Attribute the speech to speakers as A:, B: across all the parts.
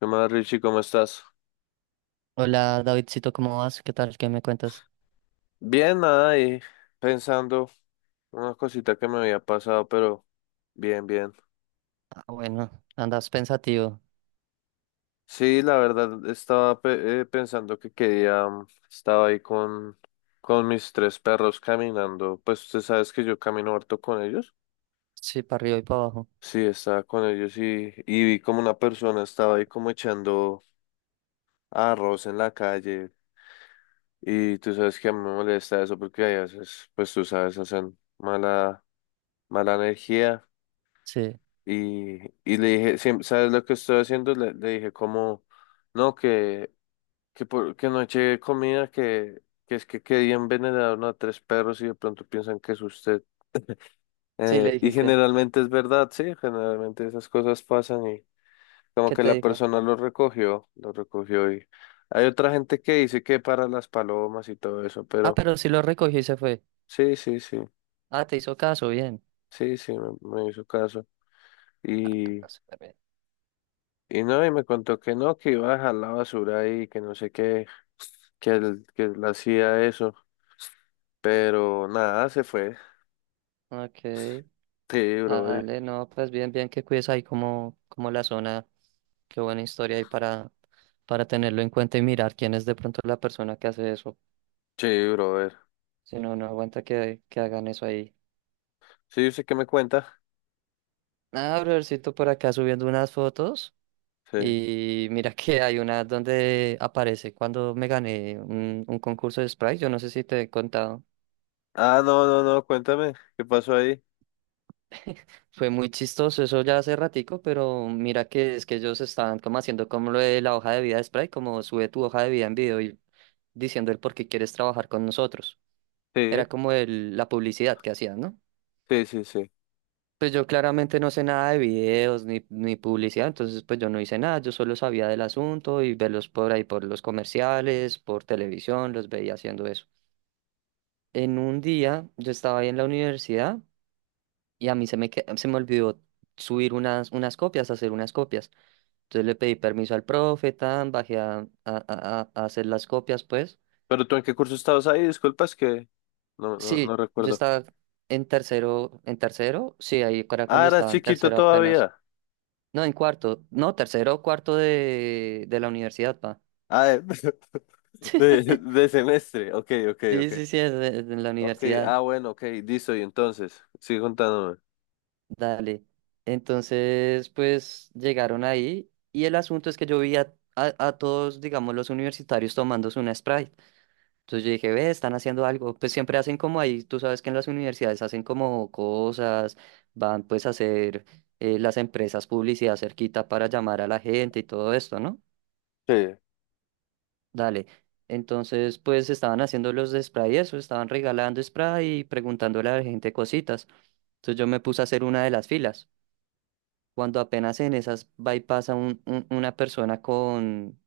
A: ¿Qué más, Richie? ¿Cómo estás?
B: Hola Davidcito, ¿cómo vas? ¿Qué tal? ¿Qué me cuentas?
A: Bien, nada, y pensando una cosita que me había pasado, pero bien, bien.
B: Ah, bueno, andas pensativo.
A: Sí, la verdad, estaba pensando que quería, estaba ahí con mis tres perros caminando, pues usted sabes que yo camino harto con ellos.
B: Sí, para arriba y para abajo.
A: Sí, estaba con ellos y vi como una persona estaba ahí como echando arroz en la calle y tú sabes que a mí me molesta eso porque a veces, pues tú sabes, hacen mala, mala energía.
B: Sí.
A: Y, y le dije, ¿Sabes lo que estoy haciendo?" Le dije como, no, que no eché comida, que es que quería envenenar a tres perros y de pronto piensan que es usted.
B: Sí, le
A: Y
B: dijiste.
A: generalmente es verdad, sí, generalmente esas cosas pasan y como
B: ¿Qué
A: que
B: te
A: la
B: dijo?
A: persona lo recogió y hay otra gente que dice que para las palomas y todo eso,
B: Ah,
A: pero
B: pero sí lo recogió y se fue.
A: sí, sí, sí,
B: Ah, te hizo caso, bien.
A: sí, sí, me hizo caso. Y,
B: Ah, súper bien.
A: y no, y me contó que no, que iba a dejar la basura ahí, que no sé qué, que él hacía eso, pero nada, se fue.
B: Ok.
A: Sí, brother.
B: Dale, no, pues bien, bien que cuides ahí como, como la zona. Qué buena historia ahí para tenerlo en cuenta y mirar quién es de pronto la persona que hace eso.
A: Sí, brother.
B: Si no, no aguanta que hagan eso ahí.
A: Sí, ¿usted qué me cuenta?
B: Ah, brothercito, por acá subiendo unas fotos.
A: Sí.
B: Y mira que hay una donde aparece cuando me gané un concurso de Sprite, yo no sé si te he contado.
A: Ah, no, no, no, cuéntame, ¿qué pasó ahí?
B: Fue muy chistoso, eso ya hace ratico, pero mira que es que ellos estaban como haciendo como lo de la hoja de vida de Sprite, como sube tu hoja de vida en video y diciendo el por qué quieres trabajar con nosotros. Era
A: Sí,
B: como el, la publicidad que hacían, ¿no?
A: sí, sí, sí.
B: Pues yo claramente no sé nada de videos ni publicidad, entonces pues yo no hice nada, yo solo sabía del asunto y verlos por ahí por los comerciales, por televisión, los veía haciendo eso. En un día yo estaba ahí en la universidad y a mí se me olvidó subir unas copias, hacer unas copias. Entonces le pedí permiso al profe, tan, bajé a hacer las copias, pues.
A: ¿Pero tú en qué curso estabas ahí? Disculpas que no, no, no
B: Sí, yo
A: recuerdo.
B: estaba en tercero, sí, ahí era
A: Ah,
B: cuando
A: eras
B: estaba en
A: chiquito
B: tercero apenas.
A: todavía.
B: No, en cuarto, no, tercero o cuarto de la universidad, pa.
A: Ah, de semestre. Ok, ok,
B: Sí,
A: ok.
B: sí, sí, es de la
A: Ok,
B: universidad.
A: ah, bueno, ok, listo, y entonces, sigue contándome.
B: Dale. Entonces, pues llegaron ahí y el asunto es que yo vi a todos, digamos, los universitarios tomándose una Sprite. Entonces yo dije, ve, están haciendo algo. Pues siempre hacen como ahí, tú sabes que en las universidades hacen como cosas, van pues a hacer las empresas publicidad cerquita para llamar a la gente y todo esto, ¿no?
A: Sí,
B: Dale. Entonces, pues estaban haciendo los de Sprite eso, estaban regalando Sprite y preguntándole a la gente cositas. Entonces yo me puse a hacer una de las filas. Cuando apenas en esas va y pasa una persona con,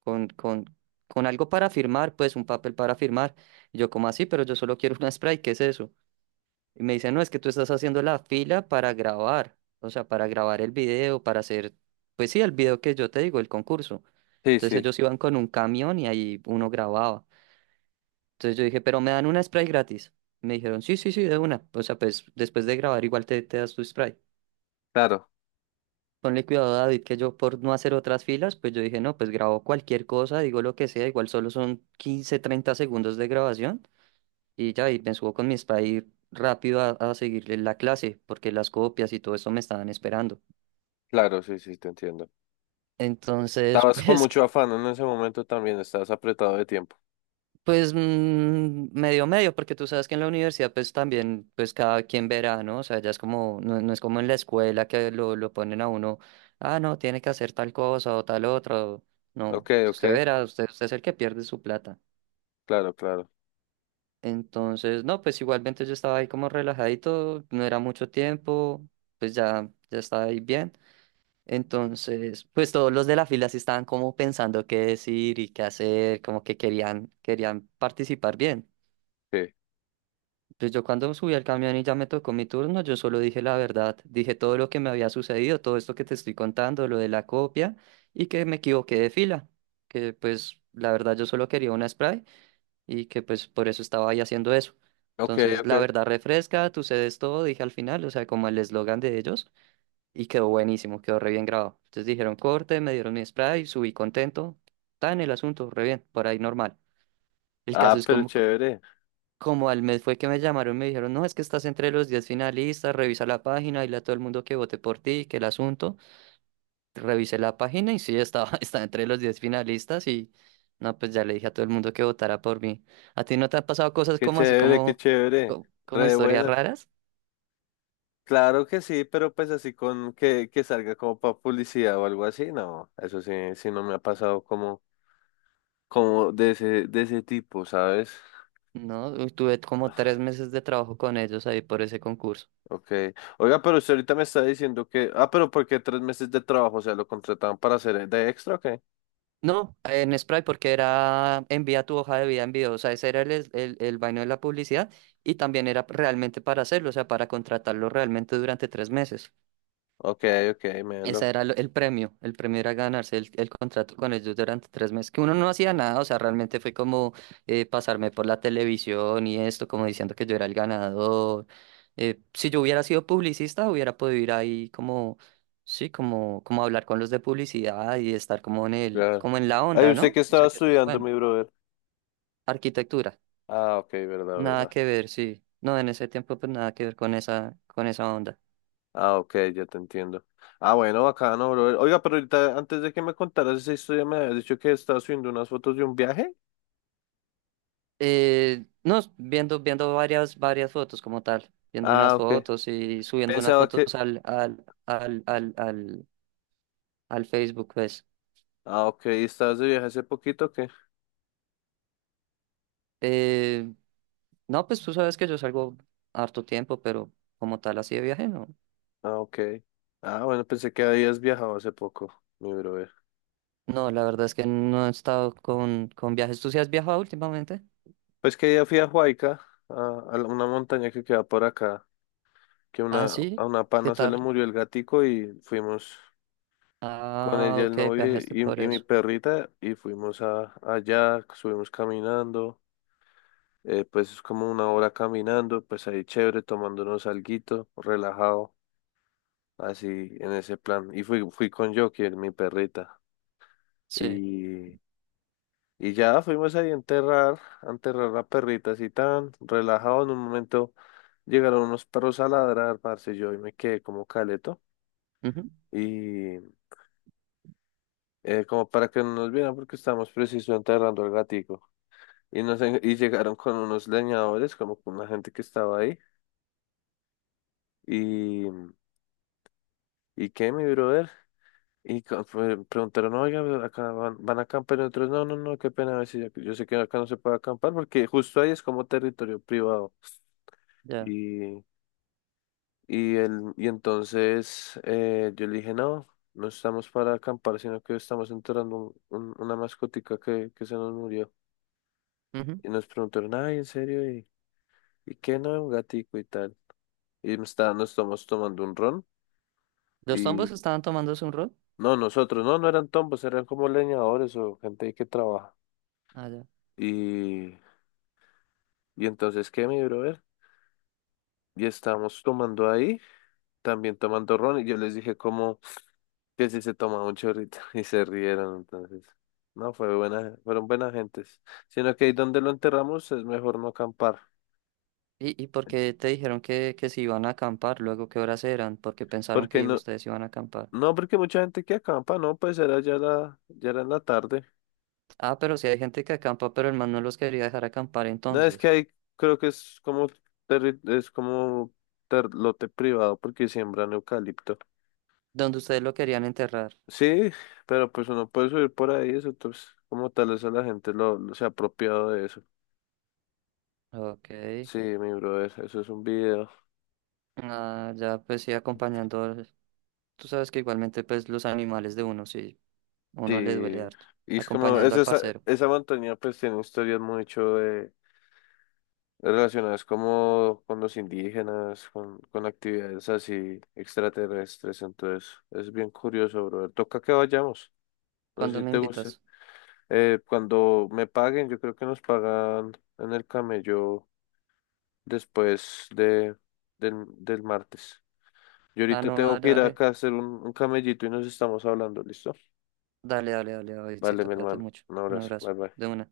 B: con, con, con algo para firmar, pues un papel para firmar. Y yo, ¿como así? Pero yo solo quiero una spray, ¿qué es eso? Y me dicen, no, es que tú estás haciendo la fila para grabar, o sea, para grabar el video, para hacer, pues sí, el video que yo te digo, el concurso.
A: sí,
B: Entonces
A: sí,
B: ellos iban con un camión y ahí uno grababa. Entonces yo dije, pero me dan una spray gratis. Me dijeron, sí, sí, sí, de una. O sea, pues después de grabar igual te das tu spray.
A: claro,
B: Ponle cuidado, David, que yo por no hacer otras filas, pues yo dije, no, pues grabo cualquier cosa, digo lo que sea, igual solo son 15, 30 segundos de grabación y ya, y me subo con mi spa y rápido a seguirle la clase, porque las copias y todo eso me estaban esperando.
A: claro, sí, sí, te entiendo.
B: Entonces,
A: Estabas con
B: pues
A: mucho afán en ese momento también, estabas apretado de tiempo.
B: pues medio medio, porque tú sabes que en la universidad pues también pues cada quien verá, ¿no? O sea, ya es como, no, no es como en la escuela que lo ponen a uno, ah, no, tiene que hacer tal cosa o tal otro. No,
A: Ok, ok,
B: usted verá, usted es el que pierde su plata.
A: claro, claro.
B: Entonces, no, pues igualmente yo estaba ahí como relajadito, no era mucho tiempo, pues ya, ya estaba ahí bien. Entonces, pues todos los de la fila sí estaban como pensando qué decir y qué hacer, como que querían, querían participar bien.
A: Sí.
B: Pues yo cuando subí al camión y ya me tocó mi turno, yo solo dije la verdad, dije todo lo que me había sucedido, todo esto que te estoy contando, lo de la copia y que me equivoqué de fila, que pues la verdad yo solo quería una spray y que pues por eso estaba ahí haciendo eso.
A: Ok,
B: Entonces la
A: ok.
B: verdad refresca, tú cedes todo, dije al final, o sea, como el eslogan de ellos y quedó buenísimo, quedó re bien grabado. Entonces dijeron corte, me dieron mi spray, subí contento, está en el asunto, re bien, por ahí normal. El caso
A: Ah,
B: es
A: pero
B: como
A: chévere,
B: como al mes fue que me llamaron, me dijeron, no, es que estás entre los 10 finalistas, revisa la página, dile a todo el mundo que vote por ti, que el asunto. Revisé la página y sí, estaba, estaba entre los 10 finalistas y no, pues ya le dije a todo el mundo que votara por mí. ¿A ti no te han pasado cosas
A: qué
B: como así,
A: chévere, qué
B: como,
A: chévere. Re de
B: historias
A: buena.
B: raras?
A: Claro que sí, pero pues así con que salga como para publicidad o algo así, no. Eso sí, sí no me ha pasado como de ese tipo, ¿sabes?
B: No, uy, tuve como 3 meses de trabajo con ellos ahí por ese concurso.
A: Ok. Oiga, pero usted ahorita me está diciendo que. ¿Ah, pero porque 3 meses de trabajo? O sea, ¿lo contrataban para hacer de extra o qué?
B: No, en Sprite porque era envía tu hoja de vida en video, o sea, ese era el, el vaino de la publicidad y también era realmente para hacerlo, o sea, para contratarlo realmente durante 3 meses.
A: Ok, ok, me.
B: Ese era el premio era ganarse el contrato con ellos durante 3 meses, que uno no hacía nada, o sea, realmente fue como pasarme por la televisión y esto, como diciendo que yo era el ganador. Si yo hubiera sido publicista, hubiera podido ir ahí como, sí, como, como hablar con los de publicidad y estar como en el,
A: Claro.
B: como en la
A: Ay,
B: onda,
A: ¿usted qué
B: ¿no? O
A: estaba
B: sea, que eso es
A: estudiando,
B: bueno.
A: mi brother?
B: Arquitectura,
A: Ah, ok, verdad,
B: nada
A: verdad.
B: que ver, sí. No, en ese tiempo pues nada que ver con esa onda.
A: Ah, ok, ya te entiendo. Ah, bueno, bacano, brother. Oiga, pero ahorita, antes de que me contaras esa historia, me habías dicho que estabas subiendo unas fotos de un viaje.
B: No, viendo, viendo varias, varias fotos como tal, viendo
A: Ah,
B: unas
A: ok.
B: fotos y subiendo unas
A: Pensaba que.
B: fotos al Facebook, pues.
A: Ah, ok, ¿y estabas de viaje hace poquito o qué?
B: Eh, no, pues tú sabes que yo salgo harto tiempo, pero como tal así de viaje, no.
A: Ah, ok. Ah, bueno, pensé que habías viajado hace poco, mi brother.
B: No, la verdad es que no he estado con viajes. ¿Tú sí has viajado últimamente?
A: Pues que ya fui a Huayca, a, a una montaña que queda por acá, que
B: Ah,
A: a
B: sí,
A: una
B: ¿qué
A: pana se le
B: tal?
A: murió el gatico y fuimos. Con
B: Ah,
A: ella, el
B: ok,
A: novio
B: viajaste
A: y,
B: por
A: y mi
B: eso.
A: perrita y fuimos allá, subimos caminando, pues es como una hora caminando, pues ahí chévere, tomándonos alguito, relajado, así en ese plan. Y fui con Joker, mi perrita,
B: Sí,
A: y, y ya fuimos ahí a enterrar, la perrita así tan relajado en un momento. Llegaron unos perros a ladrar, parce, yo y me quedé como caleto
B: ujú,
A: y como para que no nos vieran porque estábamos preciso enterrando al gatico. Y llegaron con unos leñadores, como con la gente que estaba ahí. Y, ¿Y qué, mi brother? Y preguntaron, oiga, pero acá van a acampar. Y otros, no, no, no, qué pena. A ver si ya- Yo sé que acá no se puede acampar porque justo ahí es como territorio privado.
B: ya.
A: Y, y entonces yo le dije, no, no estamos para acampar, sino que estamos enterrando una mascotica que se nos murió.
B: Ujú.
A: Y nos preguntaron, ay, ¿en serio? ¿Y qué no? Un gatico y tal. Y nos estamos tomando un ron.
B: ¿Los
A: Y
B: tombos estaban tomándose un rol?
A: no, nosotros, no, no eran tombos, eran como leñadores o gente que trabaja. Y, y entonces, ¿qué, mi brother? Y estábamos tomando ahí, también tomando ron, y yo les dije como que si se tomaba un chorrito, y se rieron, entonces. No, fue buena, fueron buenas gentes. Sino que ahí donde lo enterramos es mejor no acampar.
B: Y por qué te dijeron que si iban a acampar? Luego, ¿qué horas eran? Porque pensaron
A: Porque
B: que
A: no,
B: ustedes iban a acampar.
A: no, porque mucha gente que acampa, no, pues era ya ya era en la tarde.
B: Ah, pero si hay gente que acampa, pero el man no los quería dejar acampar
A: No, es que
B: entonces.
A: ahí creo que es como, es como lote privado porque siembran eucalipto.
B: Dónde ustedes lo querían enterrar.
A: Sí, pero pues uno puede subir por ahí, eso pues como tal eso la gente se ha apropiado de eso.
B: Ok.
A: Sí, mi brother, eso es un video.
B: Ah, ya pues sí, acompañando. Al- Tú sabes que igualmente pues los animales de uno, sí, uno le duele
A: Sí,
B: harto.
A: y es como,
B: Acompañando al parcero.
A: esa montaña pues tiene historias mucho de, relacionadas como con los indígenas, con actividades así extraterrestres, entonces es bien curioso, brother. Toca que vayamos, no sé
B: ¿Cuándo
A: si
B: me
A: te gusta.
B: invitas?
A: Cuando me paguen, yo creo que nos pagan en el camello después del martes. Yo
B: Ah,
A: ahorita
B: no,
A: tengo
B: dale,
A: que ir
B: dale.
A: acá a hacer un camellito y nos estamos hablando, ¿listo?
B: Dale, dale, dale,
A: Vale,
B: Davidcito,
A: mi
B: cuídate
A: hermano.
B: mucho.
A: Un
B: Un
A: abrazo.
B: abrazo.
A: Bye bye.
B: De una.